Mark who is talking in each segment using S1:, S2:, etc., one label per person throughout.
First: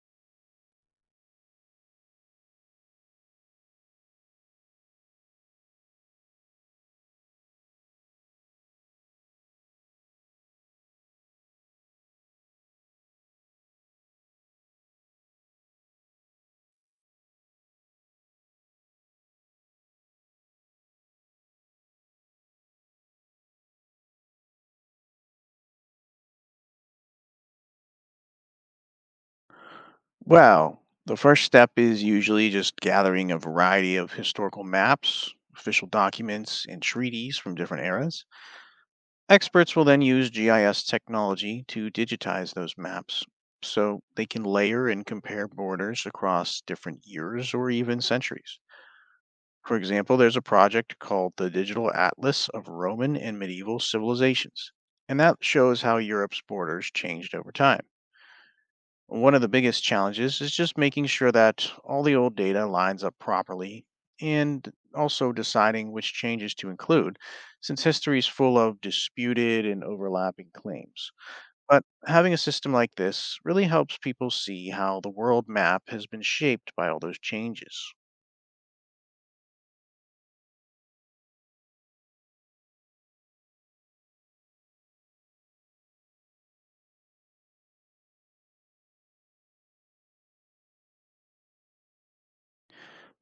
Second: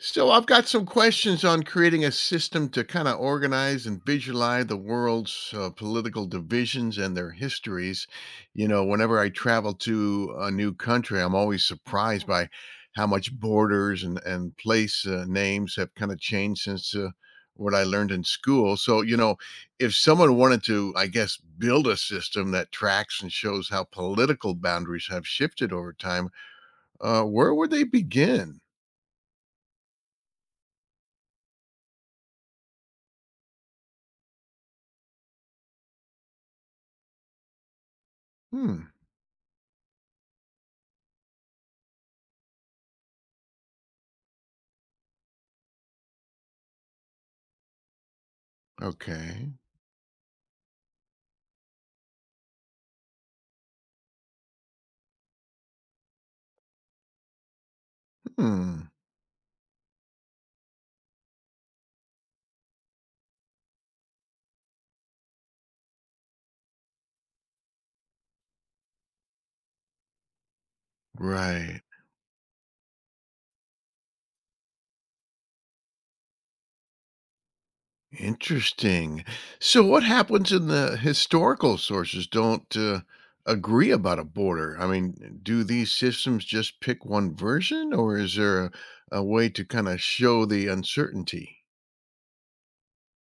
S1: So I've got some questions on creating a system to kind of organize and visualize the world's political divisions and their histories. You know, whenever I travel to a new country, I'm always surprised by how much borders and place names have kind of changed since what I learned in school. So if someone wanted to, I guess, build a system that tracks and shows how political boundaries have shifted over time, where would they begin?
S2: Well, the first step is usually just gathering a variety of historical maps, official documents, and treaties from different eras.
S1: Hmm.
S2: Experts will then use GIS technology to digitize those maps so they can layer and compare borders across different years or even centuries.
S1: Okay.
S2: For example, there's a project called the Digital Atlas of Roman and Medieval Civilizations, and that shows how Europe's borders changed over time.
S1: Hmm.
S2: One of the biggest challenges is just making sure that all the old data lines up properly and also deciding which changes to include, since history is full of disputed and overlapping claims.
S1: Right.
S2: But having a system like this really helps people see how the world map has been shaped by all those changes.
S1: Interesting. So, what happens in the historical sources don't agree about a border? I mean, do these systems just pick one version, or is there a way to kind of show the uncertainty?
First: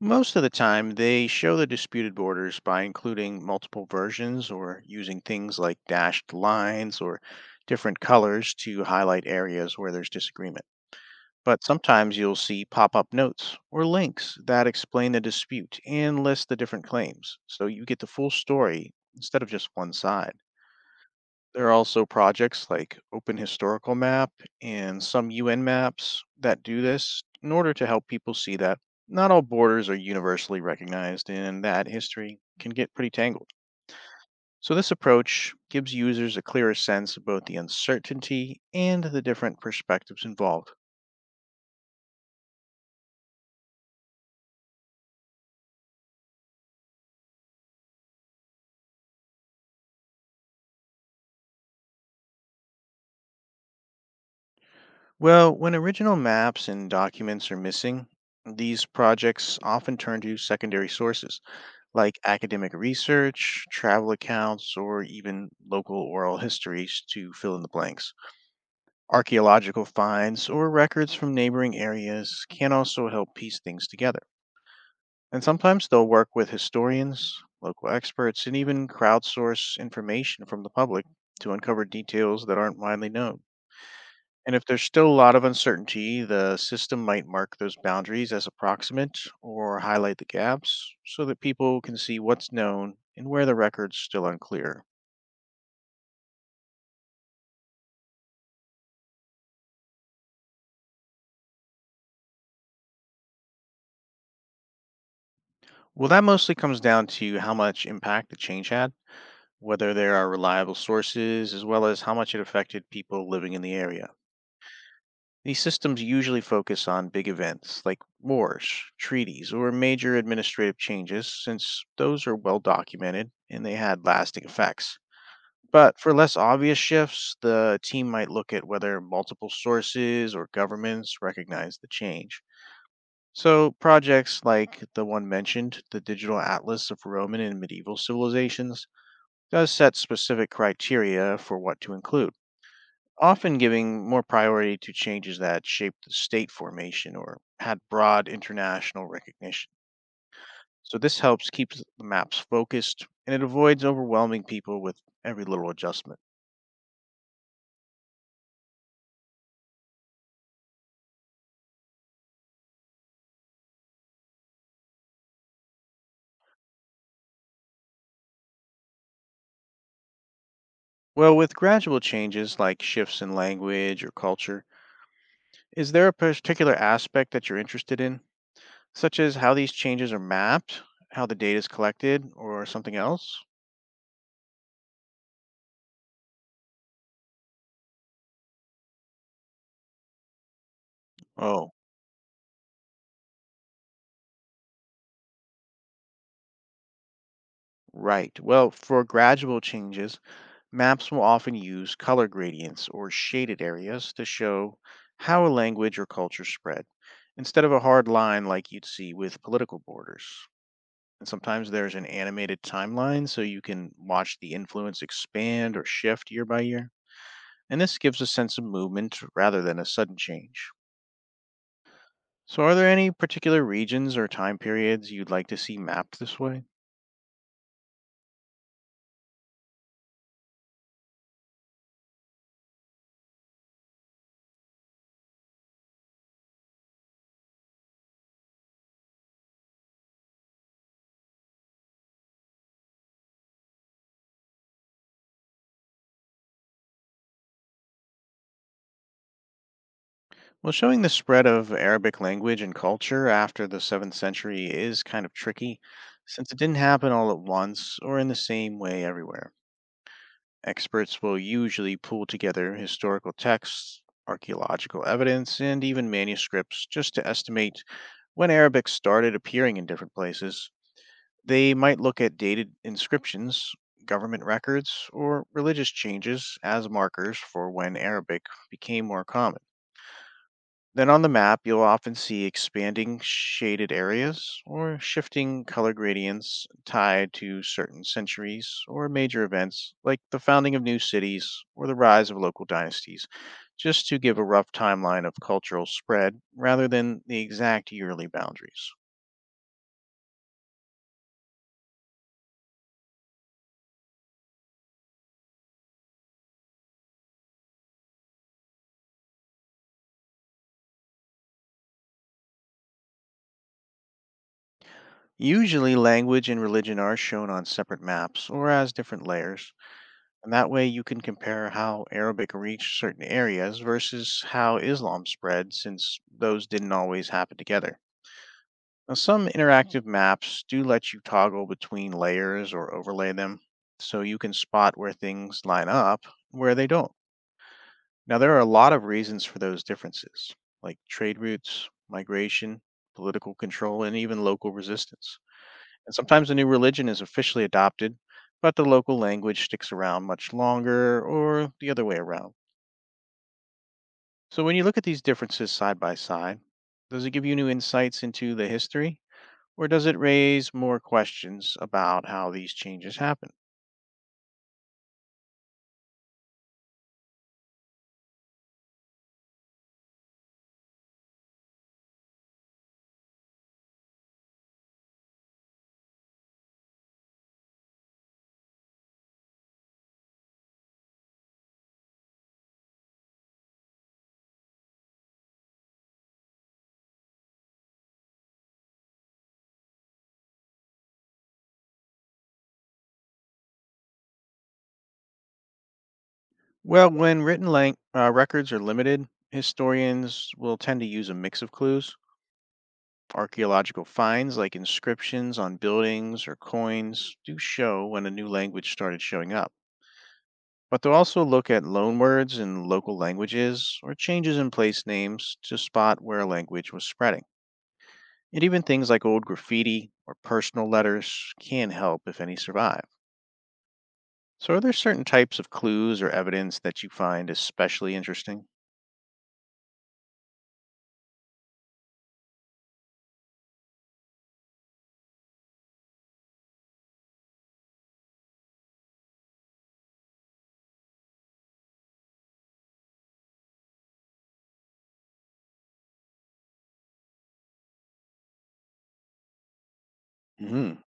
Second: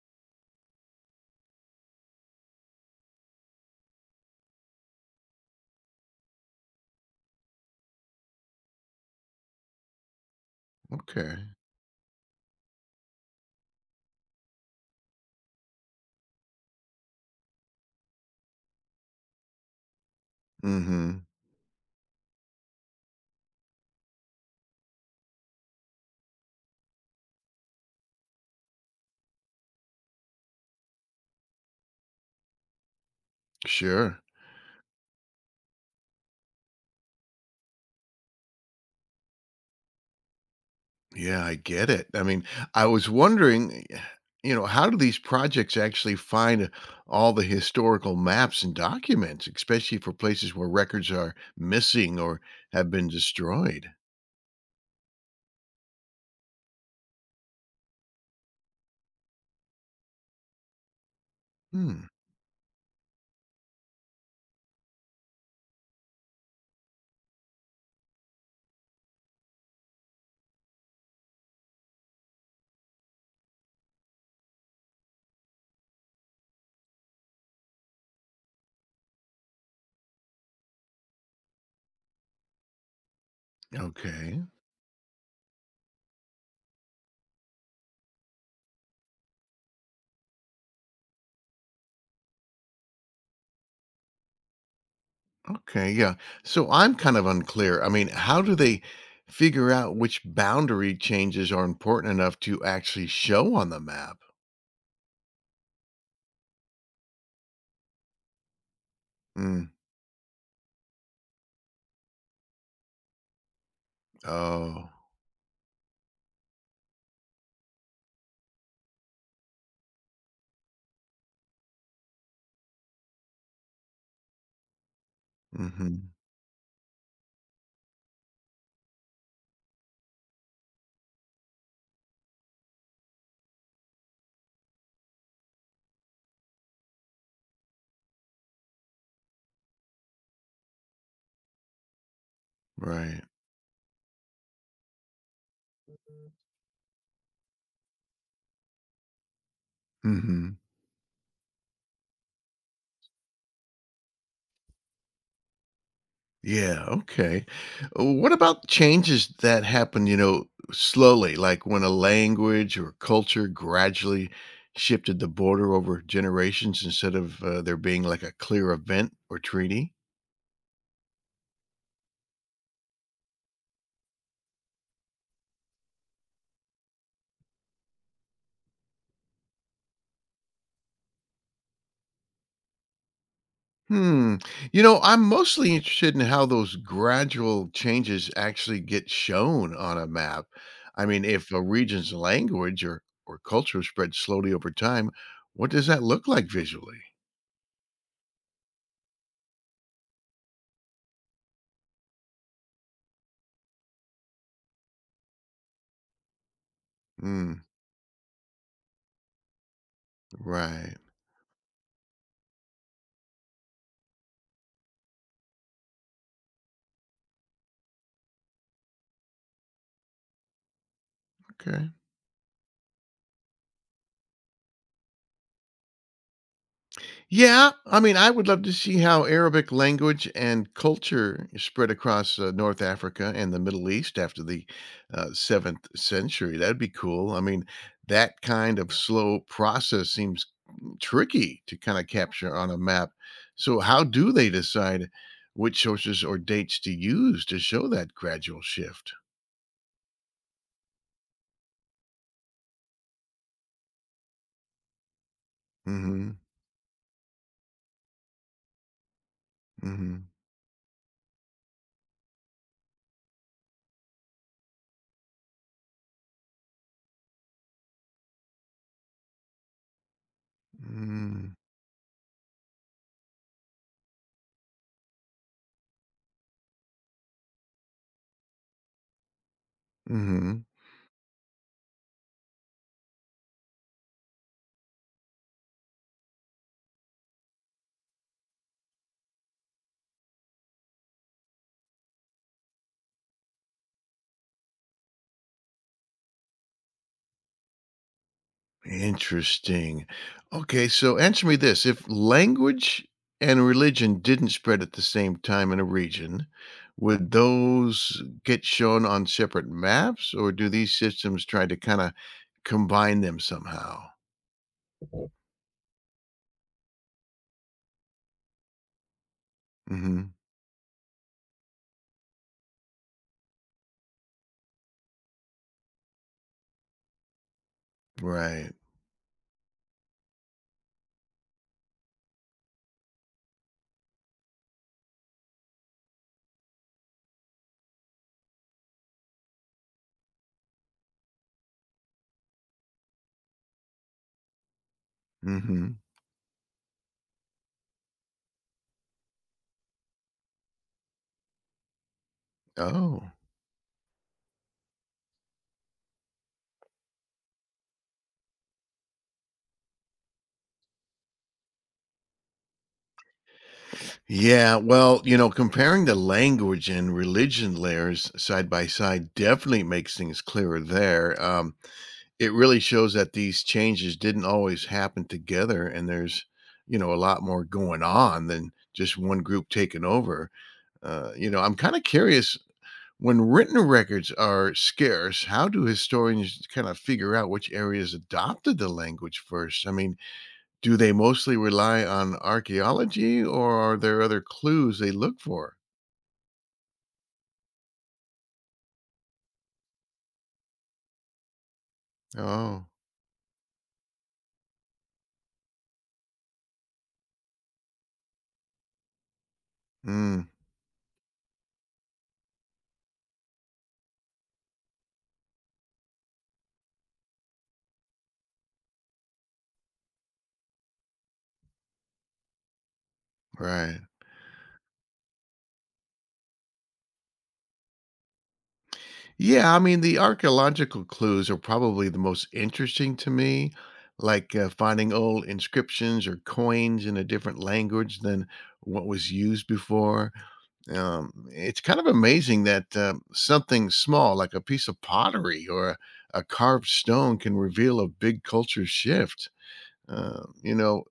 S2: Most of the time, they show the disputed borders by including multiple versions or using things like dashed lines or different colors to highlight areas where there's disagreement.
S1: Okay.
S2: But sometimes you'll see pop up notes or links that explain the dispute and list the different claims, so you get the full story instead of just one side.
S1: Mm-hmm.
S2: There are also projects like Open Historical Map and some UN maps that do this in order to help people see that not all borders are universally recognized and that history can get pretty tangled.
S1: Sure.
S2: So, this approach gives users a clearer sense of both the uncertainty and the different perspectives involved.
S1: Yeah, I get it. I mean, I was wondering, you know, how do these projects actually find all the historical maps and documents, especially for places where records are missing or have been destroyed?
S2: Well, when original maps and documents are missing, these projects often turn to secondary sources
S1: Hmm.
S2: like academic research, travel accounts, or even local oral histories to fill in the blanks. Archaeological finds or records from neighboring areas can also help piece things together. And sometimes they'll work with historians, local experts, and even crowdsource information from the public to uncover details that aren't widely known.
S1: Okay.
S2: And if there's still a lot of uncertainty, the system might mark those boundaries as approximate or highlight the gaps so that people can see what's known and where the record's still unclear.
S1: Okay. Yeah. So I'm kind of unclear. I mean, how do they figure out which boundary changes are important enough to actually show on the map?
S2: Well, that mostly comes down to how much impact the change had,
S1: Mm.
S2: whether there are reliable sources, as well as how much it affected people living in the area.
S1: Oh.
S2: These systems usually focus on big events like wars, treaties, or major administrative changes, since those are well documented and they had lasting effects. But for
S1: Mm-hmm.
S2: less obvious shifts, the team might look at whether multiple sources or governments recognize the change. So, projects like the one mentioned, the Digital Atlas of Roman and Medieval Civilizations, does set specific criteria for what to include,
S1: Right.
S2: often giving more priority to changes that shaped the state formation or had broad international recognition.
S1: Mm-hmm.
S2: So, this helps keep the maps focused and it avoids overwhelming people with every little adjustment.
S1: Yeah, okay. What about changes that happen, you know, slowly, like when a language or culture gradually shifted the border over generations instead of there being like a clear event or treaty?
S2: Well, with gradual changes like shifts in language or culture, is there a particular aspect that you're interested in, such as how these changes are mapped, how the data is collected, or something else?
S1: Hmm. You know, I'm mostly interested in how those gradual changes actually get shown on a map. I mean, if a
S2: Oh,
S1: region's language or culture spreads slowly over time, what does that look like visually?
S2: right. Well, for gradual changes, maps will often use color gradients or shaded areas to show how a language or culture spread, instead
S1: Hmm.
S2: of a hard line like you'd see with political borders.
S1: Right.
S2: And sometimes there's an animated timeline so you can watch the influence expand or shift year by year. And this gives a sense of movement rather than a sudden change.
S1: Okay.
S2: So, are there any particular regions or time periods you'd like to see mapped this way?
S1: Yeah, I mean, I would love to see how Arabic language and culture spread across North Africa and the Middle East after the seventh century. That'd be cool. I mean, that kind of slow process seems tricky to kind of capture on a map. So, how do they decide which sources or dates to use to show that gradual shift?
S2: Well, showing the spread of Arabic language and culture after the 7th century is kind of tricky,
S1: Mm-hmm.
S2: since it didn't happen all at once or in the same way everywhere.
S1: Mm-hmm.
S2: Experts will usually pull together historical texts, archaeological evidence, and even manuscripts just to estimate when Arabic started appearing in different places.
S1: Mm-hmm.
S2: They might look at dated inscriptions, government records, or religious changes as markers for when Arabic became more common.
S1: Mm-hmm.
S2: Then on the map, you'll often see expanding shaded areas or shifting color gradients tied to certain centuries or major events like the founding of new cities or the rise of local dynasties, just to give a rough timeline of cultural spread rather than the exact yearly boundaries.
S1: Interesting. Okay, so answer me this. If language and religion didn't spread at the same time in a region, would those get shown on separate maps or do these systems try to kind of combine them somehow?
S2: Usually, language and religion are shown on separate maps or as different layers,
S1: Hmm.
S2: and that way you can compare how Arabic reached certain areas versus how Islam spread, since those didn't always happen together.
S1: Right.
S2: Now, some interactive maps do let you toggle between layers or overlay them, so you can spot where things line up and where they don't. Now, there are a lot of reasons for those differences, like trade routes, migration, political control, and even local resistance.
S1: Hmm.
S2: And sometimes a new religion is officially adopted, but the local language sticks around much longer or the other way around.
S1: Oh.
S2: So when you look at these differences side by side, does it give you new insights into the history or does it raise more questions about how these changes happen?
S1: Yeah, well, you know, comparing the language and religion layers side by side definitely makes things clearer there. It really shows that these changes didn't always happen together, and there's, you know, a lot more going on than just one group taking over. You know, I'm kind of curious when written records are scarce, how do historians kind of figure out which areas adopted the language first? I mean, do they mostly rely on archaeology or are there other clues they look for?
S2: Well, when records are limited, historians will tend to use a mix of clues.
S1: Oh,
S2: Archaeological finds like inscriptions on buildings or coins do show when a new language started showing up,
S1: mm,
S2: but they'll also look at loanwords in local languages or changes in place names to spot where a language was spreading. And even things like old graffiti or personal letters can help if any survive.
S1: right.
S2: So, are there certain types of clues or evidence that you find especially interesting?
S1: Yeah, I mean, the archaeological clues are probably the most interesting to me, like finding old inscriptions or coins in a different language than what was used before. It's kind of amazing that something small, like a piece of pottery or a carved stone, can reveal a big culture shift. You
S2: Hmm.
S1: know,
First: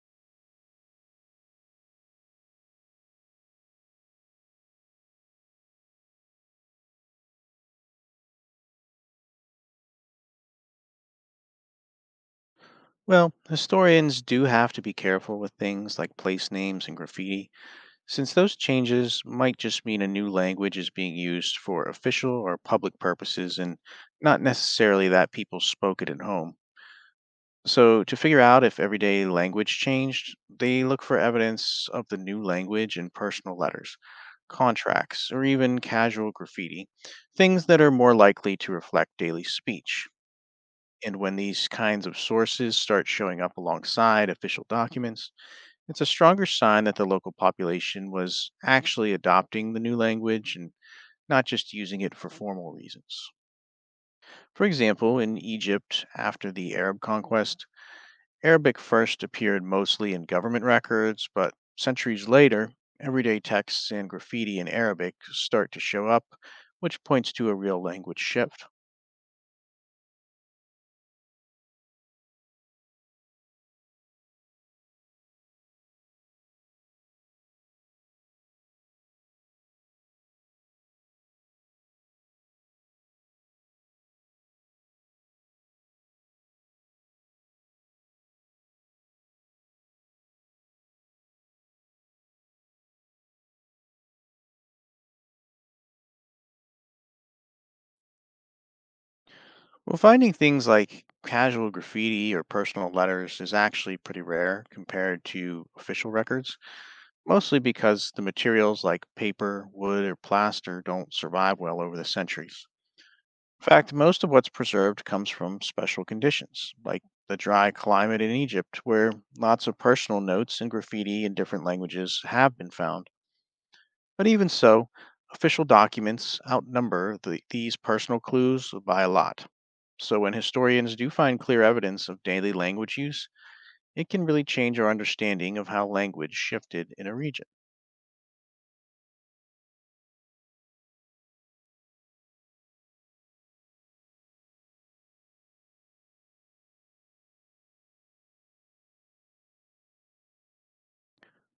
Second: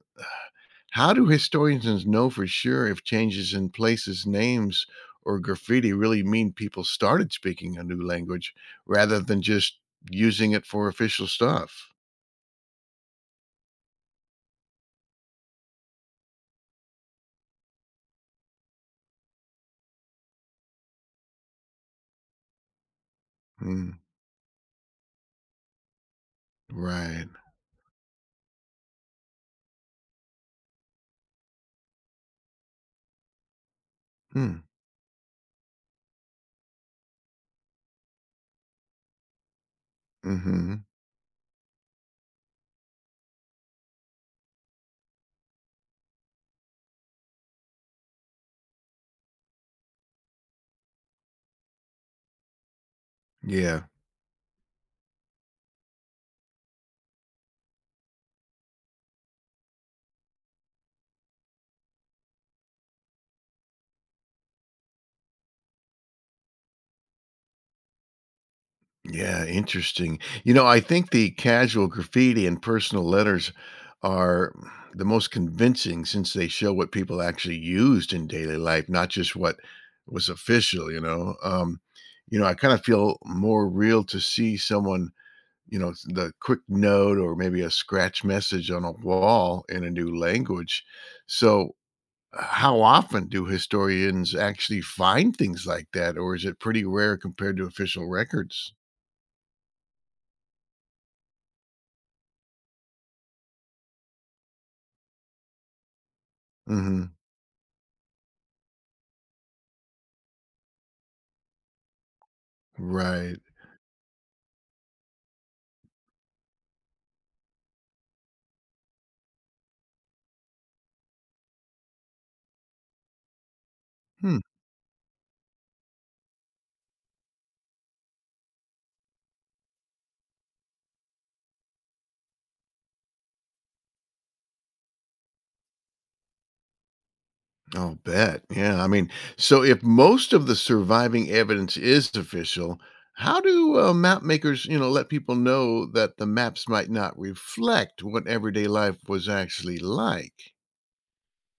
S1: how do historians know for sure if changes in places, names, or graffiti really mean people started speaking a new language rather than just using it for official stuff?
S2: Well, historians do have to be careful with things like place names and graffiti, since those changes might just mean a new language is being used for official or public purposes and
S1: Mm,
S2: not necessarily that people spoke it at home.
S1: right.
S2: So, to figure out if everyday language changed, they look for evidence of the new language in personal letters,
S1: Hmm.
S2: contracts, or even casual graffiti, things that are more likely to reflect daily speech.
S1: Hmm.
S2: And when these kinds of sources start showing up alongside official documents, it's a stronger sign that the local population was actually adopting the new language and not just using it for formal reasons.
S1: Yeah.
S2: For example, in Egypt, after the Arab conquest, Arabic first appeared mostly in government records, but centuries later, everyday texts and graffiti in Arabic start to show up, which points to a real language shift.
S1: Yeah, interesting. You know, I think the casual graffiti and personal letters are the most convincing since they show what people actually used in daily life, not just what was official, you know. You know, I kind of feel more real to see someone, you know, the quick note or maybe a scratch message on a wall in a new language. So, how often do historians actually find things like that, or is it pretty rare compared to official records?
S2: Well, finding things like casual graffiti or personal letters is actually pretty rare compared to official records,
S1: Mm-hmm.
S2: mostly because the materials like paper, wood, or plaster don't survive well over the centuries.
S1: Right.
S2: In fact, most of what's preserved comes from special conditions, like the dry climate in Egypt, where lots of personal notes and graffiti in different languages have been found. But
S1: Hmm.
S2: even so, official documents outnumber these personal clues by a lot. So when historians do find clear evidence of daily language use, it can really change our understanding of how language shifted in a region.
S1: I'll bet. Yeah. I mean, so if most of the surviving evidence is official, how do map makers, you know, let people know that the maps might not reflect what everyday life was actually like?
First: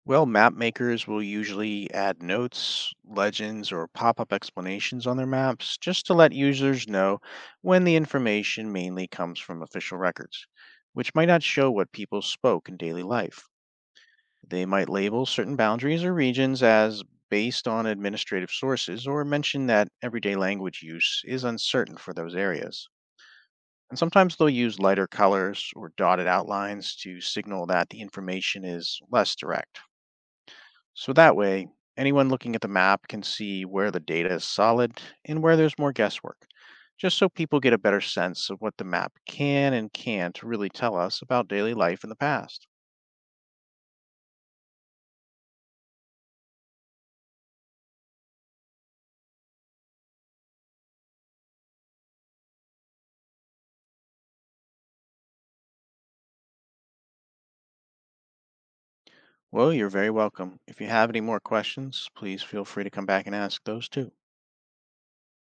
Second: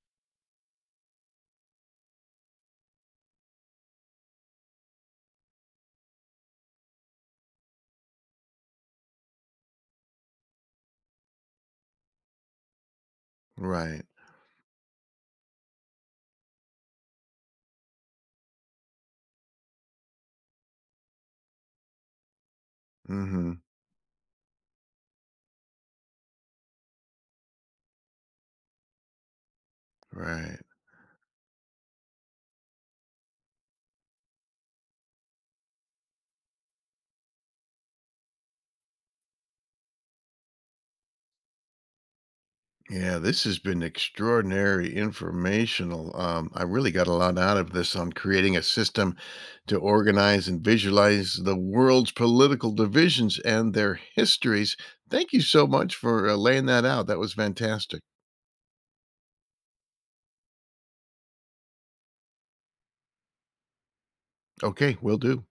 S2: Well, map makers will usually add notes, legends, or pop up explanations on their maps just to let users know when the information mainly comes from official records, which might not show what people spoke in daily life.
S1: Right.
S2: They might label certain boundaries or regions as based on administrative sources or mention that everyday language use is uncertain for those areas.
S1: Mm-hmm.
S2: And sometimes they'll use lighter colors or dotted outlines to signal that the information is less direct.
S1: Right.
S2: So that way, anyone looking at the map can see where the data is solid and where there's more guesswork, just so people get a better sense of what the map can and can't really tell us about daily life in the past.
S1: Yeah, this has been extraordinary informational. I really got a lot out of this on creating a system to organize and visualize the world's political divisions and their histories. Thank you so much for laying that out. That was fantastic.
S2: Well, you're very welcome. If you have any more questions, please feel free to come back and ask those too.
S1: Okay, we'll do.